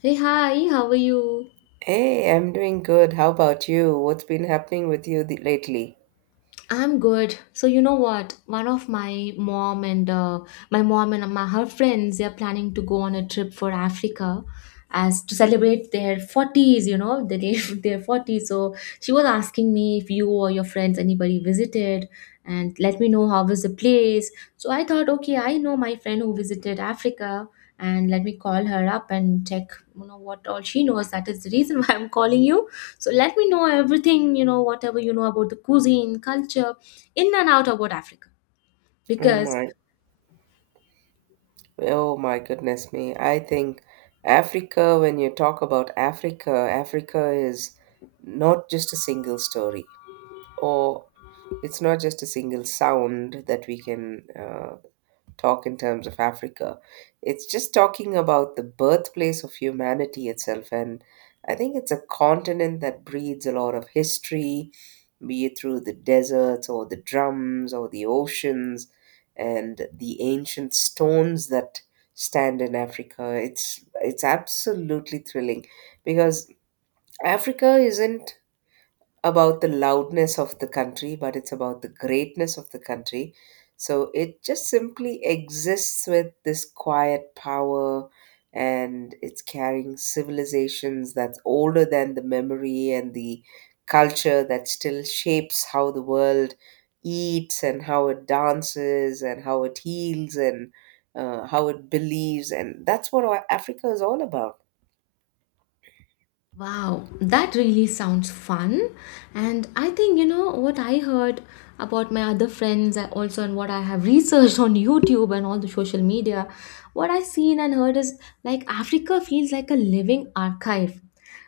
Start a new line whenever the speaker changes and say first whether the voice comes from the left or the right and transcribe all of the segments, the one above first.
left: Hey, hi, how are you?
right: Hey, I'm doing good. How about you? What's been happening with you lately?
left: I'm good. So you know what? One of my mom and my mom and my her friends they are planning to go on a trip for Africa as to celebrate their 40s, you know, the day their 40s. So she was asking me if you or your friends anybody visited and let me know how was the place. So I thought, okay, I know my friend who visited Africa, and let me call her up and check, you know, what all she knows. That is the reason why I'm calling you. So let me know everything, you know, whatever you know about the cuisine, culture, in and out about Africa.
right: Oh
left: Because
right: my, oh my goodness me. I think Africa, when you talk about Africa, Africa is not just a single story, or it's not just a single sound that we can talk in terms of Africa. It's just talking about the birthplace of humanity itself. And I think it's a continent that breeds a lot of history, be it through the deserts or the drums or the oceans and the ancient stones that stand in Africa. It's absolutely thrilling because Africa isn't about the loudness of the country, but it's about the greatness of the country. So it just simply exists with this quiet power, and it's carrying civilizations that's older than the memory and the culture that still shapes how the world eats and how it dances and how it heals and how it believes. And that's what our Africa is all about.
left: wow, that really sounds fun. And I think, you know, what I heard about my other friends also and what I have researched on YouTube and all the social media, what I've seen and heard is like Africa feels like a living archive.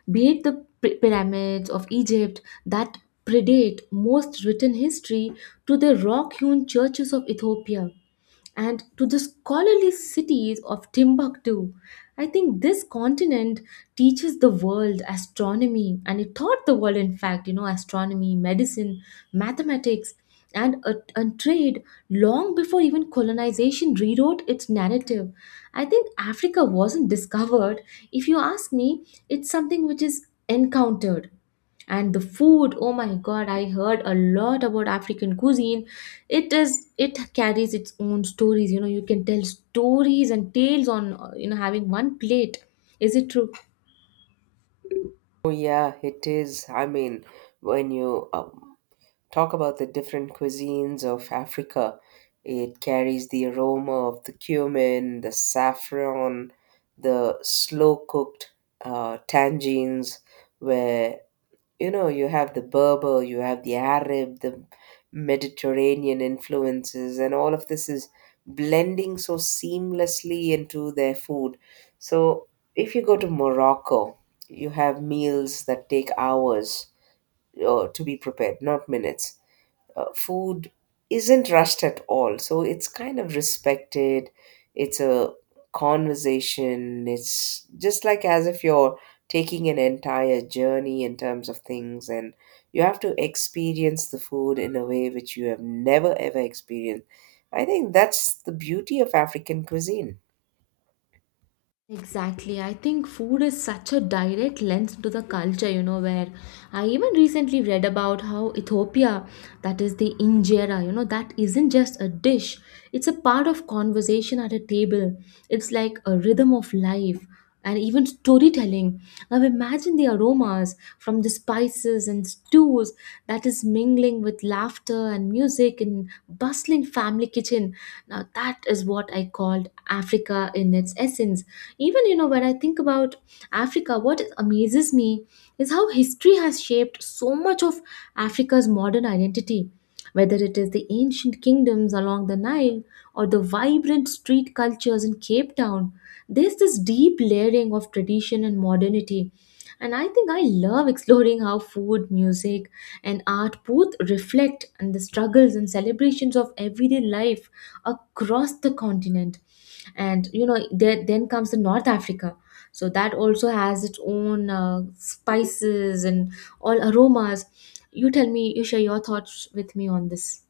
left: Be it the pyramids of Egypt that predate most written history, to the rock hewn churches of Ethiopia and to the scholarly cities of Timbuktu. I think this continent teaches the world astronomy, and it taught the world, in fact, you know, astronomy, medicine, mathematics, and trade long before even colonization rewrote its narrative. I think Africa wasn't discovered. If you ask me, it's something which is encountered. And the food, oh my god, I heard a lot about African cuisine. It is, it carries its own stories, you know. You can tell stories and tales on, you know, having one plate. Is it true?
right: Oh, yeah, it is. I mean, when you talk about the different cuisines of Africa. It carries the aroma of the cumin, the saffron, the slow cooked tangines, where you know you have the Berber, you have the Arab, the Mediterranean influences, and all of this is blending so seamlessly into their food. So, if you go to Morocco, you have meals that take hours to be prepared, not minutes food isn't rushed at all. So it's kind of respected. It's a conversation. It's just like as if you're taking an entire journey in terms of things, and you have to experience the food in a way which you have never ever experienced. I think that's the beauty of African cuisine.
left: Exactly. I think food is such a direct lens to the culture, you know, where I even recently read about how Ethiopia, that is the injera, you know, that isn't just a dish, it's a part of conversation at a table. It's like a rhythm of life and even storytelling. Now imagine the aromas from the spices and stews that is mingling with laughter and music in bustling family kitchen. Now that is what I called Africa in its essence. Even, you know, when I think about Africa, what amazes me is how history has shaped so much of Africa's modern identity. Whether it is the ancient kingdoms along the Nile or the vibrant street cultures in Cape Town, there's this deep layering of tradition and modernity. And I think I love exploring how food, music, and art both reflect and the struggles and celebrations of everyday life across the continent. And you know, there then comes the North Africa. So that also has its own spices and all aromas. You tell me, you share your thoughts with me on this.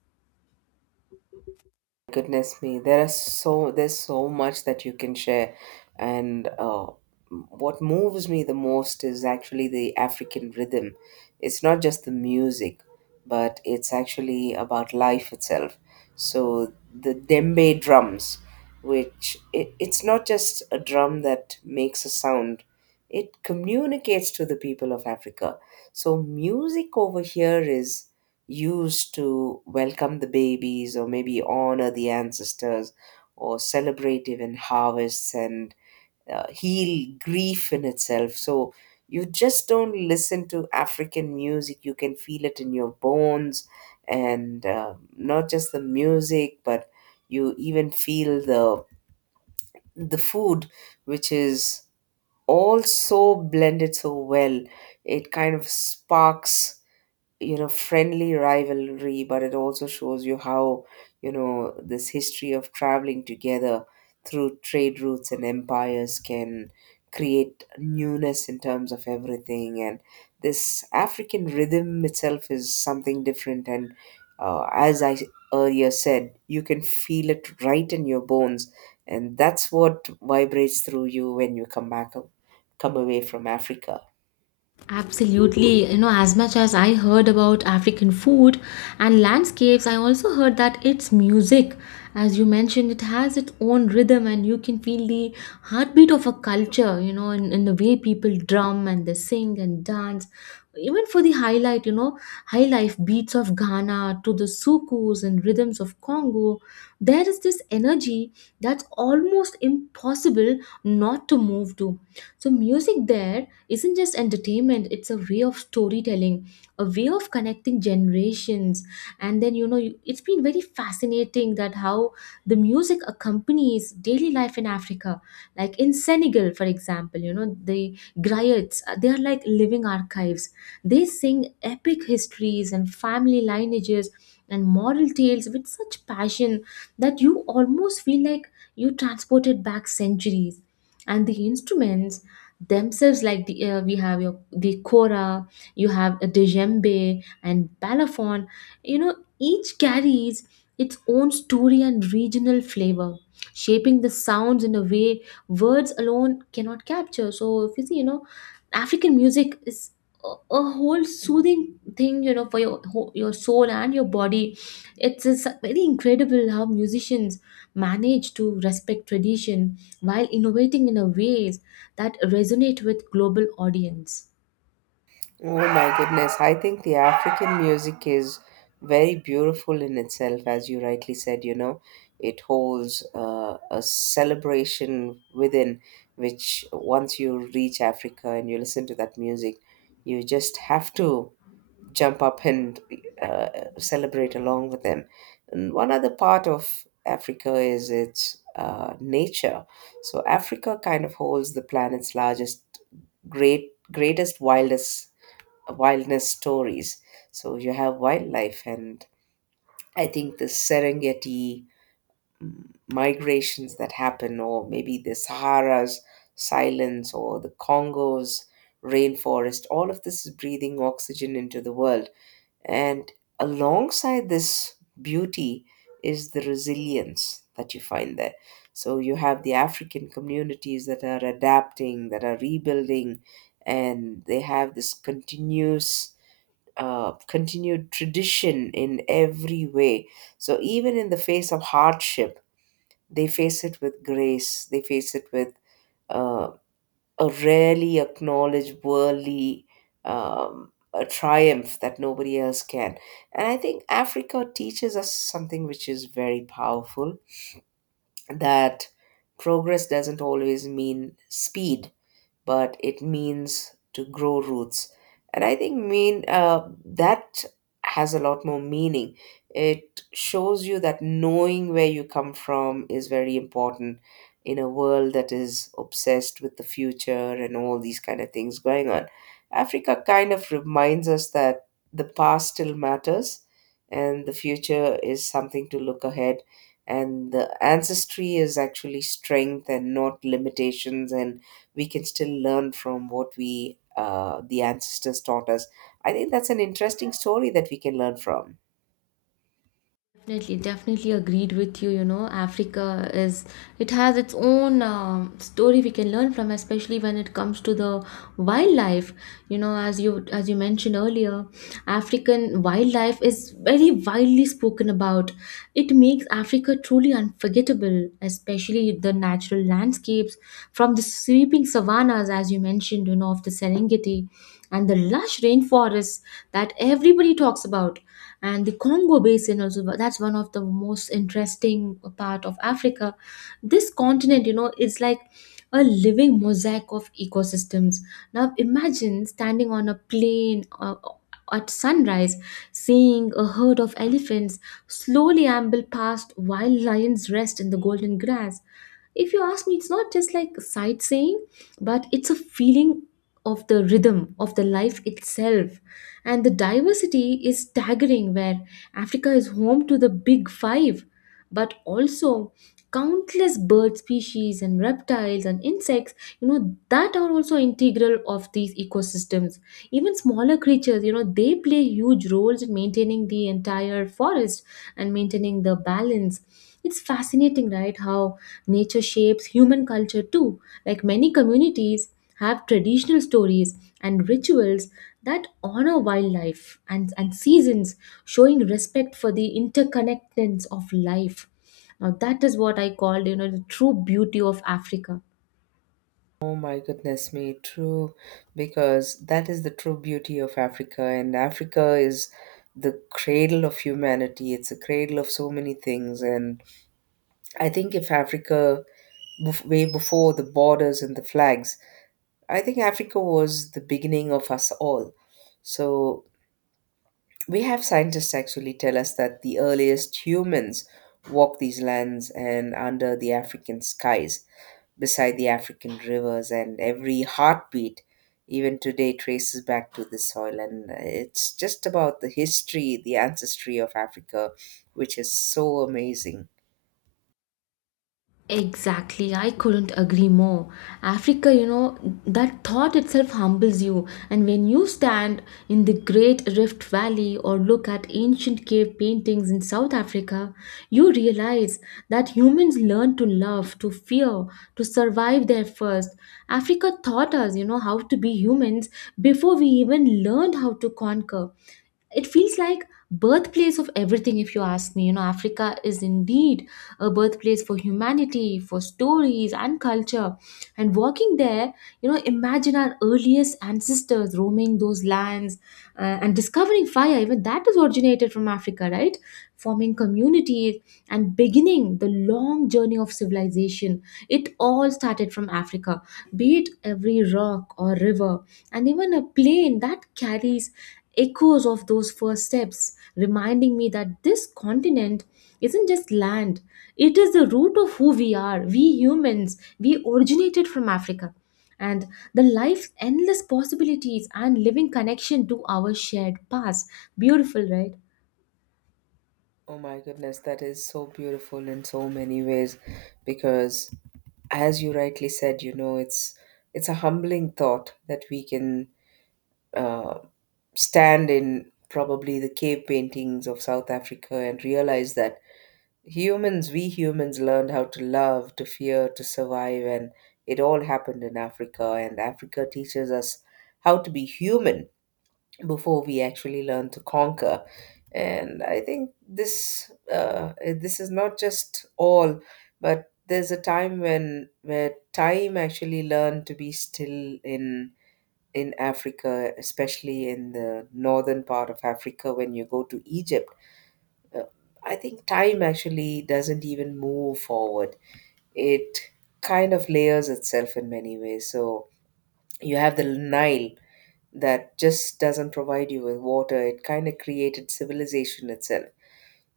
right: Goodness me, there's so much that you can share, and what moves me the most is actually the African rhythm. It's not just the music, but it's actually about life itself. So the djembe drums, which it's not just a drum that makes a sound, it communicates to the people of Africa. So music over here is used to welcome the babies or maybe honor the ancestors or celebrate even harvests and heal grief in itself. So you just don't listen to African music, you can feel it in your bones, and not just the music, but you even feel the food, which is also blended so well. It kind of sparks, you know, friendly rivalry, but it also shows you how, you know, this history of traveling together through trade routes and empires can create newness in terms of everything. And this African rhythm itself is something different, and as I earlier said, you can feel it right in your bones, and that's what vibrates through you when you come away from Africa.
left: Absolutely. You know, as much as I heard about African food and landscapes, I also heard that its music, as you mentioned, it has its own rhythm and you can feel the heartbeat of a culture, you know, in the way people drum and they sing and dance. Even for the highlight, you know, high life beats of Ghana to the sukus and rhythms of Congo, there is this energy that's almost impossible not to move to. So, music there isn't just entertainment, it's a way of storytelling, a way of connecting generations. And then you know it's been very fascinating that how the music accompanies daily life in Africa. Like in Senegal, for example, you know, the griots, they are like living archives. They sing epic histories and family lineages and moral tales with such passion that you almost feel like you transported back centuries. And the instruments themselves, like the we have your the kora, you have a djembe and balafon, you know, each carries its own story and regional flavor, shaping the sounds in a way words alone cannot capture. So if you see, you know, African music is a a whole soothing thing, you know, for your your soul and your body. It's very incredible how musicians manage to respect tradition while innovating in a ways that resonate with global audience.
right: Oh my goodness, I think the African music is very beautiful in itself, as you rightly said, you know. It holds a celebration within, which once you reach Africa and you listen to that music, you just have to jump up and uh, celebrate along with them. And one other part of Africa is its nature. So, Africa kind of holds the planet's largest great greatest wildest wilderness stories. So you have wildlife, and I think the Serengeti mm, migrations that happen, or maybe the Sahara's silence, or the Congo's rainforest, all of this is breathing oxygen into the world. And alongside this beauty is the resilience that you find there. So you have the African communities that are adapting, that are rebuilding, and they have this continuous continued tradition in every way. So even in the face of hardship, they face it with grace. They face it with uh, a rarely acknowledged worldly a triumph that nobody else can. And I think Africa teaches us something which is very powerful, that progress doesn't always mean speed, but it means to grow roots. And I think mean that has a lot more meaning. It shows you that knowing where you come from is very important in a world that is obsessed with the future and all these kind of things going on. Africa kind of reminds us that the past still matters, and the future is something to look ahead, and the ancestry is actually strength and not limitations, and we can still learn from what we the ancestors taught us. I think that's an interesting story that we can learn from.
left: Definitely, definitely agreed with you. You know, Africa is, it has its own story we can learn from, especially when it comes to the wildlife. You know, as you mentioned earlier, African wildlife is very widely spoken about. It makes Africa truly unforgettable, especially the natural landscapes from the sweeping savannas, as you mentioned, you know, of the Serengeti and the lush rainforests that everybody talks about, and the Congo basin also. That's one of the most interesting part of Africa. This continent, you know, is like a living mosaic of ecosystems. Now imagine standing on a plane, at sunrise, seeing a herd of elephants slowly amble past while lions rest in the golden grass. If you ask me, it's not just like sightseeing, but it's a feeling of the rhythm of the life itself. And the diversity is staggering, where Africa is home to the big five, but also countless bird species and reptiles and insects, you know, that are also integral of these ecosystems. Even smaller creatures, you know, they play huge roles in maintaining the entire forest and maintaining the balance. It's fascinating, right, how nature shapes human culture too. Like many communities have traditional stories and rituals that honor wildlife and seasons, showing respect for the interconnectedness of life. Now that is what I called, you know, the true beauty of Africa.
right: Oh my goodness me, true, because that is the true beauty of Africa, and Africa is the cradle of humanity. It's a cradle of so many things, and I think if Africa, bef- way before the borders and the flags, I think Africa was the beginning of us all. So we have scientists actually tell us that the earliest humans walked these lands, and under the African skies, beside the African rivers, and every heartbeat, even today, traces back to this soil. And it's just about the history, the ancestry of Africa, which is so amazing.
left: Exactly, I couldn't agree more. Africa, you know, that thought itself humbles you. And when you stand in the Great Rift Valley or look at ancient cave paintings in South Africa, you realize that humans learn to love, to fear, to survive there first. Africa taught us, you know, how to be humans before we even learned how to conquer. It feels like birthplace of everything. If you ask me, you know, Africa is indeed a birthplace for humanity, for stories and culture. And walking there, you know, imagine our earliest ancestors roaming those lands, and discovering fire, even that is originated from Africa, right? Forming communities and beginning the long journey of civilization. It all started from Africa, be it every rock or river and even a plane that carries echoes of those first steps, reminding me that this continent isn't just land, it is the root of who we are. We humans, we originated from Africa. And the life's endless possibilities and living connection to our shared past. Beautiful, right?
right: Oh my goodness, that is so beautiful in so many ways because, as you rightly said, you know, it's a humbling thought that we can uh, stand in probably the cave paintings of South Africa and realize that humans, we humans, learned how to love, to fear, to survive, and it all happened in Africa. And Africa teaches us how to be human before we actually learn to conquer. And I think this is not just all, but there's a time when where time actually learned to be still in Africa, especially in the northern part of Africa, when you go to Egypt. uh, I think time actually doesn't even move forward. It kind of layers itself in many ways. So you have the Nile that just doesn't provide you with water, it kind of created civilization itself.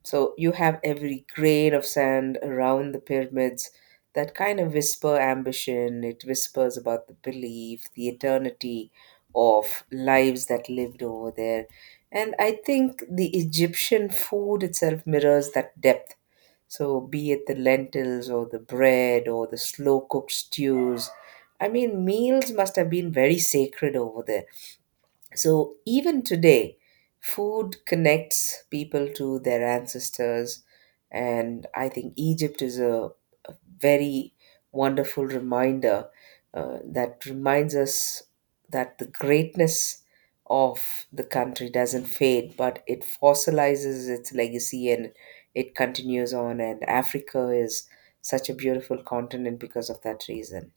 right: So you have every grain of sand around the pyramids that kind of whisper ambition. It whispers about the belief, the eternity of lives that lived over there. And I think the Egyptian food itself mirrors that depth. So be it the lentils or the bread or the slow cooked stews. I mean, meals must have been very sacred over there. So even today, food connects people to their ancestors. And I think Egypt is a very wonderful reminder that reminds us that the greatness of the country doesn't fade, but it fossilizes its legacy and it continues on. And Africa is such a beautiful continent because of that reason.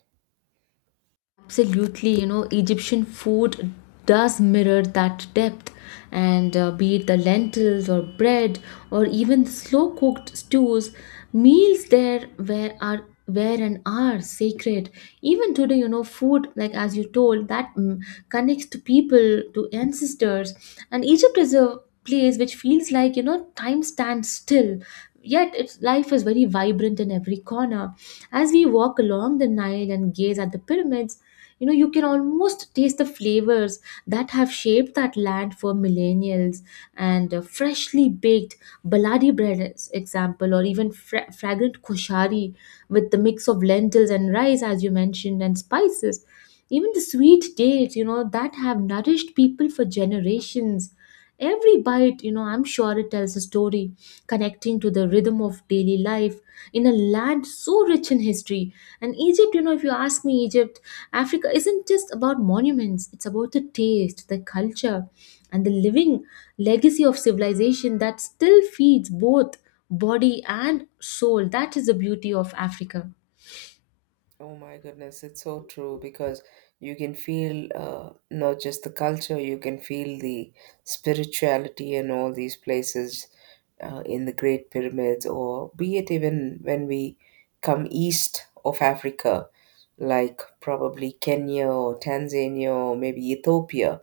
left: Absolutely, you know, Egyptian food does mirror that depth, and be it the lentils or bread or even slow cooked stews, meals there where are where and are sacred. Even today, you know, food like as you told that, mm, connects to people, to ancestors. And Egypt is a place which feels like, you know, time stands still. Yet its life is very vibrant in every corner. As we walk along the Nile and gaze at the pyramids, you know, you can almost taste the flavors that have shaped that land for millennials, and freshly baked baladi bread is example, or even fragrant koshari with the mix of lentils and rice, as you mentioned, and spices, even the sweet dates, you know, that have nourished people for generations. Every bite, you know, I'm sure it tells a story, connecting to the rhythm of daily life in a land so rich in history. And Egypt, you know, if you ask me, Egypt, Africa isn't just about monuments, it's about the taste, the culture, and the living legacy of civilization that still feeds both body and soul. That is the beauty of Africa.
right: Oh my goodness, it's so true because you can feel not just the culture, you can feel the spirituality in all these places, in the Great Pyramids, or be it even when we come east of Africa, like probably Kenya or Tanzania or maybe Ethiopia.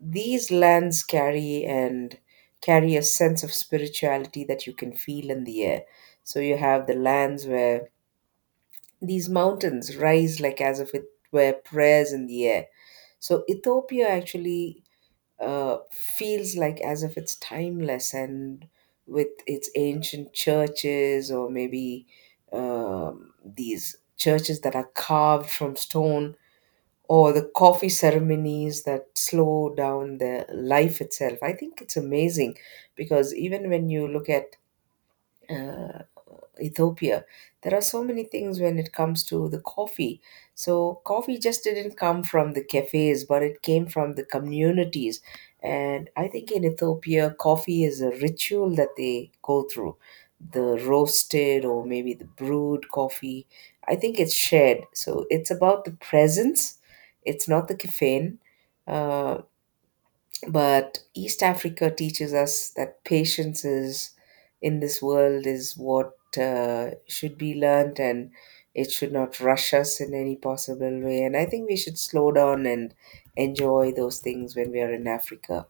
right: These lands carry a sense of spirituality that you can feel in the air. So you have the lands where these mountains rise like as if it were prayers in the air. So Ethiopia actually feels like as if it's timeless, and with its ancient churches, or maybe these churches that are carved from stone, or the coffee ceremonies that slow down the life itself. I think it's amazing because even when you look at uh, Ethiopia. There are so many things when it comes to the coffee. So, coffee just didn't come from the cafes, but it came from the communities. And I think in Ethiopia, coffee is a ritual that they go through. The roasted or maybe the brewed coffee. I think it's shared. So, it's about the presence, it's not the caffeine. Uh, but East Africa teaches us that patience is in this world is what should be learned, and it should not rush us in any possible way. And I think we should slow down and enjoy those things when we are in Africa.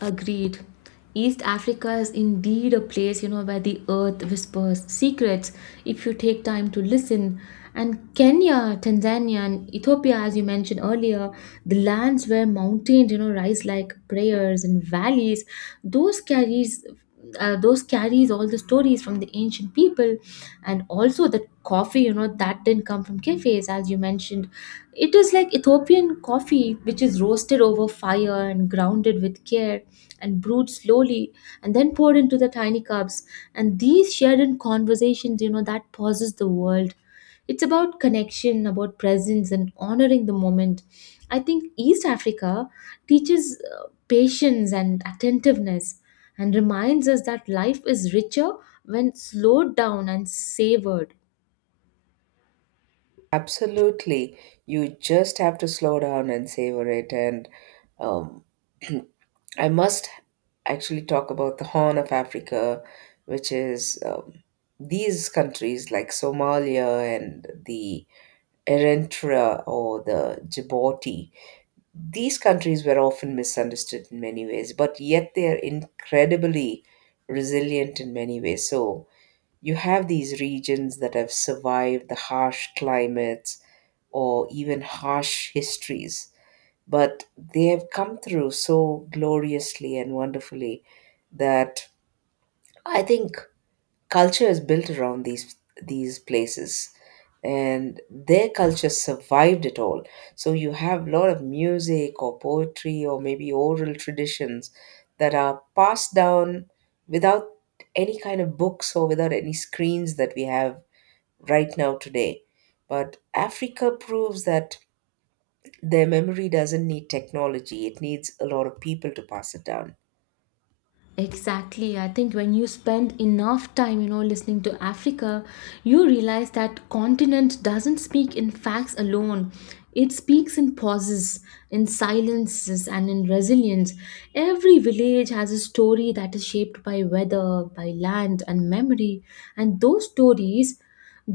left: Agreed. East Africa is indeed a place, you know, where the earth whispers secrets if you take time to listen. And Kenya, Tanzania, and Ethiopia, as you mentioned earlier, the lands where mountains, you know, rise like prayers and valleys, those carries those carries all the stories from the ancient people. And also the coffee, you know, that didn't come from cafes, as you mentioned. It is like Ethiopian coffee, which is roasted over fire and grounded with care and brewed slowly and then poured into the tiny cups, and these shared in conversations, you know, that pauses the world. It's about connection, about presence, and honoring the moment. I think East Africa teaches patience and attentiveness and reminds us that life is richer when slowed down and savored.
right: Absolutely. You just have to slow down and savor it, and um, I must actually talk about the Horn of Africa, which is these countries like Somalia and the Eritrea or the Djibouti. These countries were often misunderstood in many ways, but yet they are incredibly resilient in many ways. So you have these regions that have survived the harsh climates or even harsh histories, but they have come through so gloriously and wonderfully that I think culture is built around these places, and their culture survived it all. So you have a lot of music or poetry or maybe oral traditions that are passed down without any kind of books or without any screens that we have right now today. But Africa proves that their memory doesn't need technology, it needs a lot of people to pass it down.
left: Exactly. I think when you spend enough time, you know, listening to Africa, you realize that continent doesn't speak in facts alone. It speaks in pauses, in silences, and in resilience. Every village has a story that is shaped by weather, by land, and memory. And those stories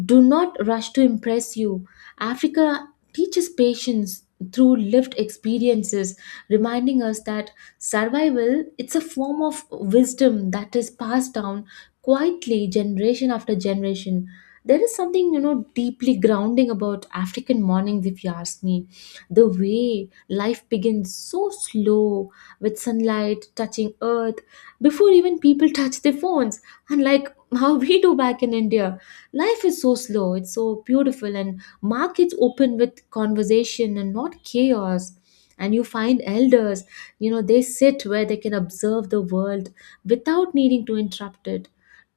left: do not rush to impress you. Africa teaches patience through lived experiences, reminding us that survival it's a form of wisdom that is passed down quietly generation after generation. There is something, you know, deeply grounding about African mornings, if you ask me. The way life begins so slow with sunlight touching earth before even people touch their phones, unlike how we do back in India. Life is so slow, it's so beautiful, and markets open with conversation and not chaos. And you find elders, you know, they sit where they can observe the world without needing to interrupt it.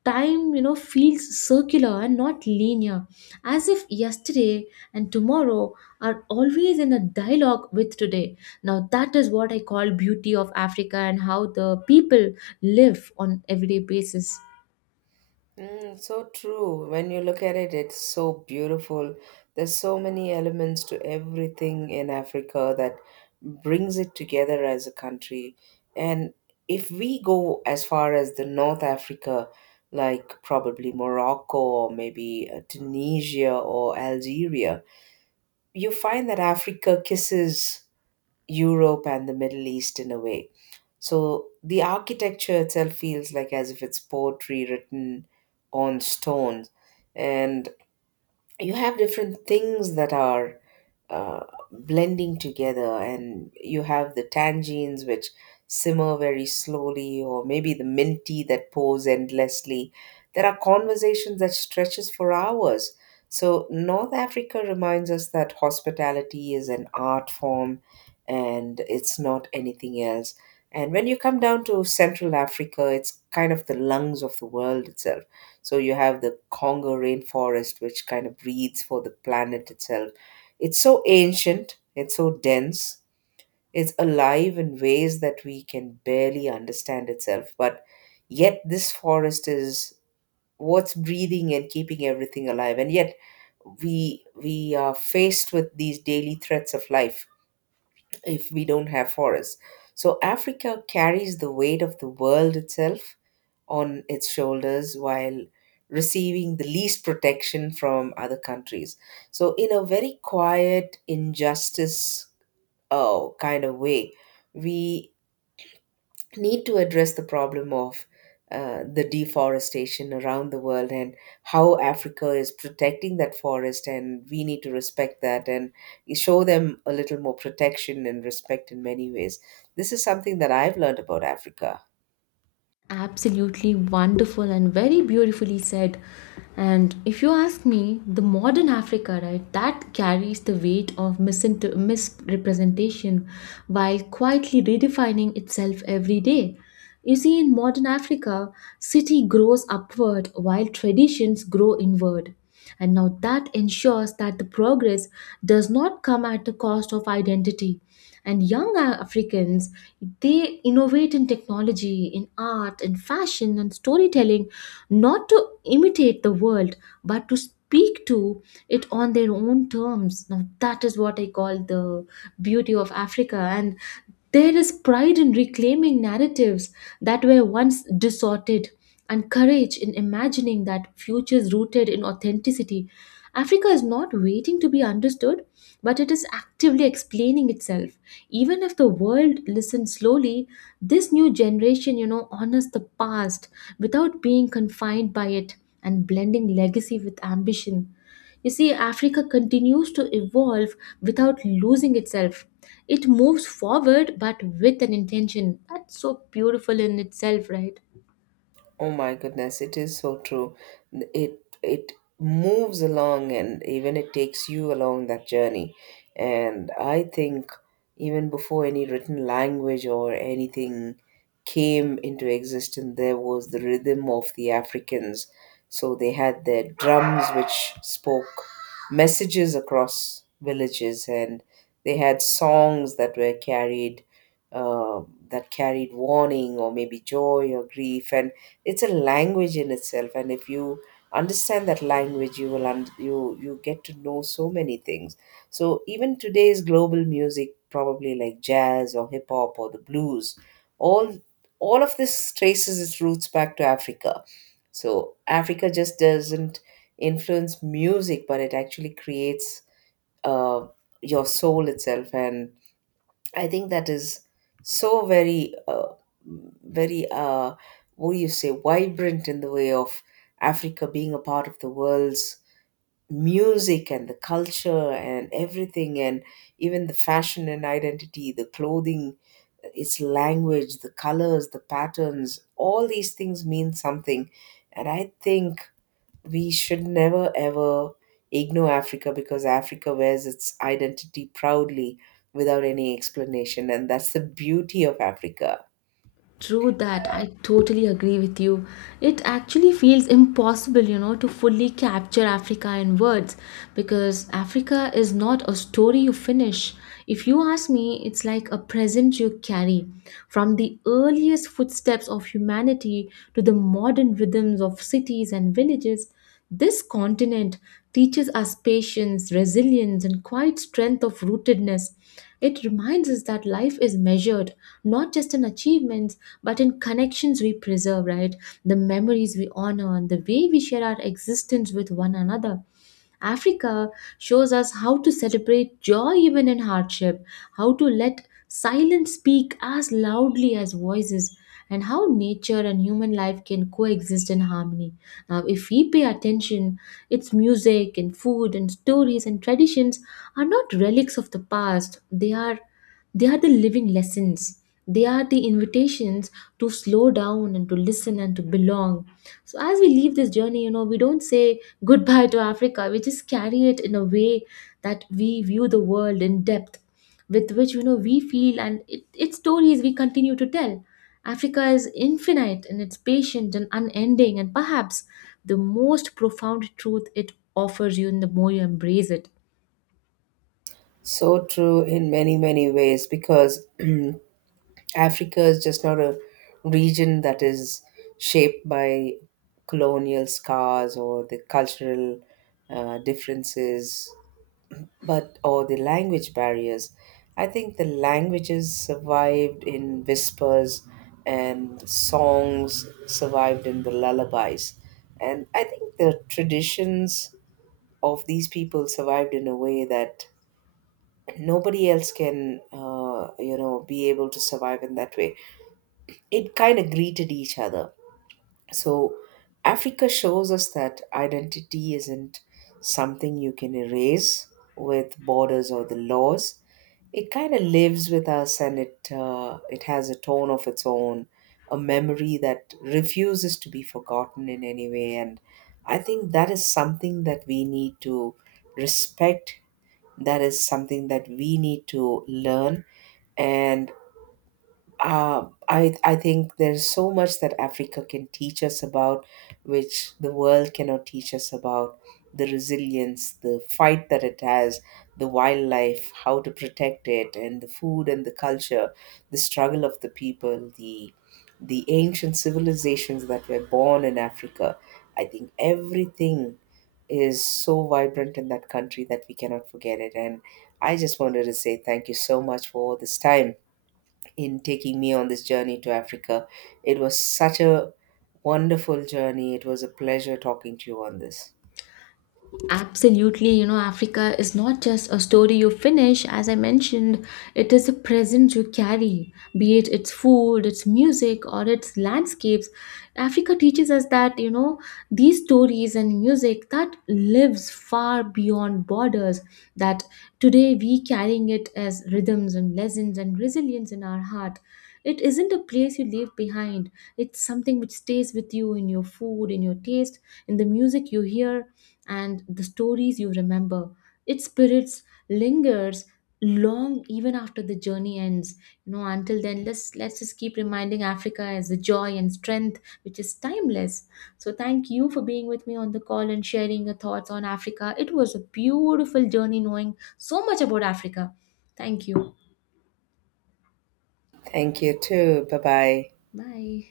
left: Time, you know, feels circular and not linear, as if yesterday and tomorrow are always in a dialogue with today. Now, that is what I call beauty of Africa and how the people live on everyday basis.
right: Mm, so true. When you look at it, it's so beautiful. There's so many elements to everything in Africa that brings it together as a country. And if we go as far as the North Africa, like probably Morocco or maybe Tunisia or Algeria, you find that Africa kisses Europe and the Middle East in a way, so the architecture itself feels like as if it's poetry written on stone. And you have different things that are uh, blending together, and you have the tangines which simmer very slowly, or maybe the minty that pours endlessly. There are conversations that stretches for hours. So North Africa reminds us that hospitality is an art form, and it's not anything else. And when you come down to Central Africa, it's kind of the lungs of the world itself. So you have the Congo rainforest, which kind of breathes for the planet itself. It's so ancient, it's so dense, it's alive in ways that we can barely understand itself. But yet, this forest is what's breathing and keeping everything alive. And yet, we are faced with these daily threats of life if we don't have forests. So Africa carries the weight of the world itself on its shoulders while receiving the least protection from other countries. So, in a very quiet, injustice kind of way, we need to address the problem of. The deforestation around the world and how Africa is protecting that forest, and we need to respect that and show them a little more protection and respect in many ways. This is something that I've learned about Africa.
left: Absolutely wonderful and very beautifully said. And if you ask me, the modern Africa, right, that carries the weight of misrepresentation while quietly redefining itself every day. You see, in modern Africa, city grows upward while traditions grow inward. And now that ensures that the progress does not come at the cost of identity, and young Africans, they innovate in technology, in art, in fashion, and storytelling, not to imitate the world but to speak to it on their own terms. Now that is what I call the beauty of Africa. And there is pride in reclaiming narratives that were once distorted, and courage in imagining that futures rooted in authenticity. Africa is not waiting to be understood, but it is actively explaining itself. Even if the world listens slowly, this new generation, you know, honors the past without being confined by it, and blending legacy with ambition. You see, Africa continues to evolve without losing itself. It moves forward but with an intention. That's so beautiful in itself, right?
right: Oh my goodness, it is so true. It moves along and even it takes you along that journey. And I think even before any written language or anything came into existence, there was the rhythm of the Africans. So they had their drums which spoke messages across villages, and they had songs that were carried uh, that carried warning or maybe joy or grief, and it's a language in itself. And if you understand that language, you will you get to know so many things. So even today's global music, probably like jazz or hip hop or the blues, all all of this traces its roots back to Africa. So Africa just doesn't influence music, but it actually creates uh, your soul itself. And I think that is so very, uh, what do you say, vibrant in the way of Africa being a part of the world's music and the culture and everything, and even the fashion and identity, the clothing, its language, the colors, the patterns, all these things mean something. And I think we should never ever ignore Africa, because Africa wears its identity proudly without any explanation. And that's the beauty of Africa.
left: True that, I totally agree with you. It actually feels impossible, you know, to fully capture Africa in words because Africa is not a story you finish. If you ask me, it's like a present you carry from the earliest footsteps of humanity to the modern rhythms of cities and villages. This continent teaches us patience, resilience, and quiet strength of rootedness. It reminds us that life is measured not just in achievements but in connections we preserve, right? The memories we honor and the way we share our existence with one another. Africa shows us how to celebrate joy even in hardship, how to let silence speak as loudly as voices, and how nature and human life can coexist in harmony. Now, if we pay attention, its music and food and stories and traditions are not relics of the past. They are the living lessons. They are the invitations to slow down and to listen and to belong. So as we leave this journey, you know, we don't say goodbye to Africa. We just carry it in a way that we view the world in depth, with which, you know, we feel and it, its stories we continue to tell. Africa is infinite and it's patient and unending, and perhaps the most profound truth it offers you and the more you embrace it.
right: So true in many, many ways, because Africa is just not a region that is shaped by colonial scars or the cultural differences, but or the language barriers. I think the languages survived in whispers and songs survived in the lullabies. And I think the traditions of these people survived in a way that nobody else can, you know, be able to survive in that way. It kind of greeted each other. So Africa shows us that identity isn't something you can erase with borders or the laws. It kind of lives with us, and it has a tone of its own, a memory that refuses to be forgotten in any way. And I think that is something that we need to respect. That is something that we need to learn. And I think there's so much that Africa can teach us about, which the world cannot teach us about. The resilience, the fight that it has, the wildlife, how to protect it, and the food and the culture, the struggle of the people, the ancient civilizations that were born in Africa. I think everything is so vibrant in that country that we cannot forget it. And I just wanted to say thank you so much for all this time in taking me on this journey to Africa. It was such a wonderful journey. It was a pleasure talking to you on this.
left: Absolutely, you know, Africa is not just a story you finish, as I mentioned, it is a presence you carry, be it its food, its music, or its landscapes. Africa teaches us that, you know, these stories and music that lives far beyond borders, that today we carrying it as rhythms and lessons and resilience in our heart. It isn't a place you leave behind. It's something which stays with you in your food, in your taste, in the music you hear, and the stories you remember. Its spirits lingers long even after the journey ends. You know, until then, let's just keep reminding Africa as the joy and strength which is timeless. So thank you for being with me on the call and sharing your thoughts on Africa. It was a beautiful journey knowing so much about Africa. Thank you.
right: Thank you too. Bye bye.
left: Bye.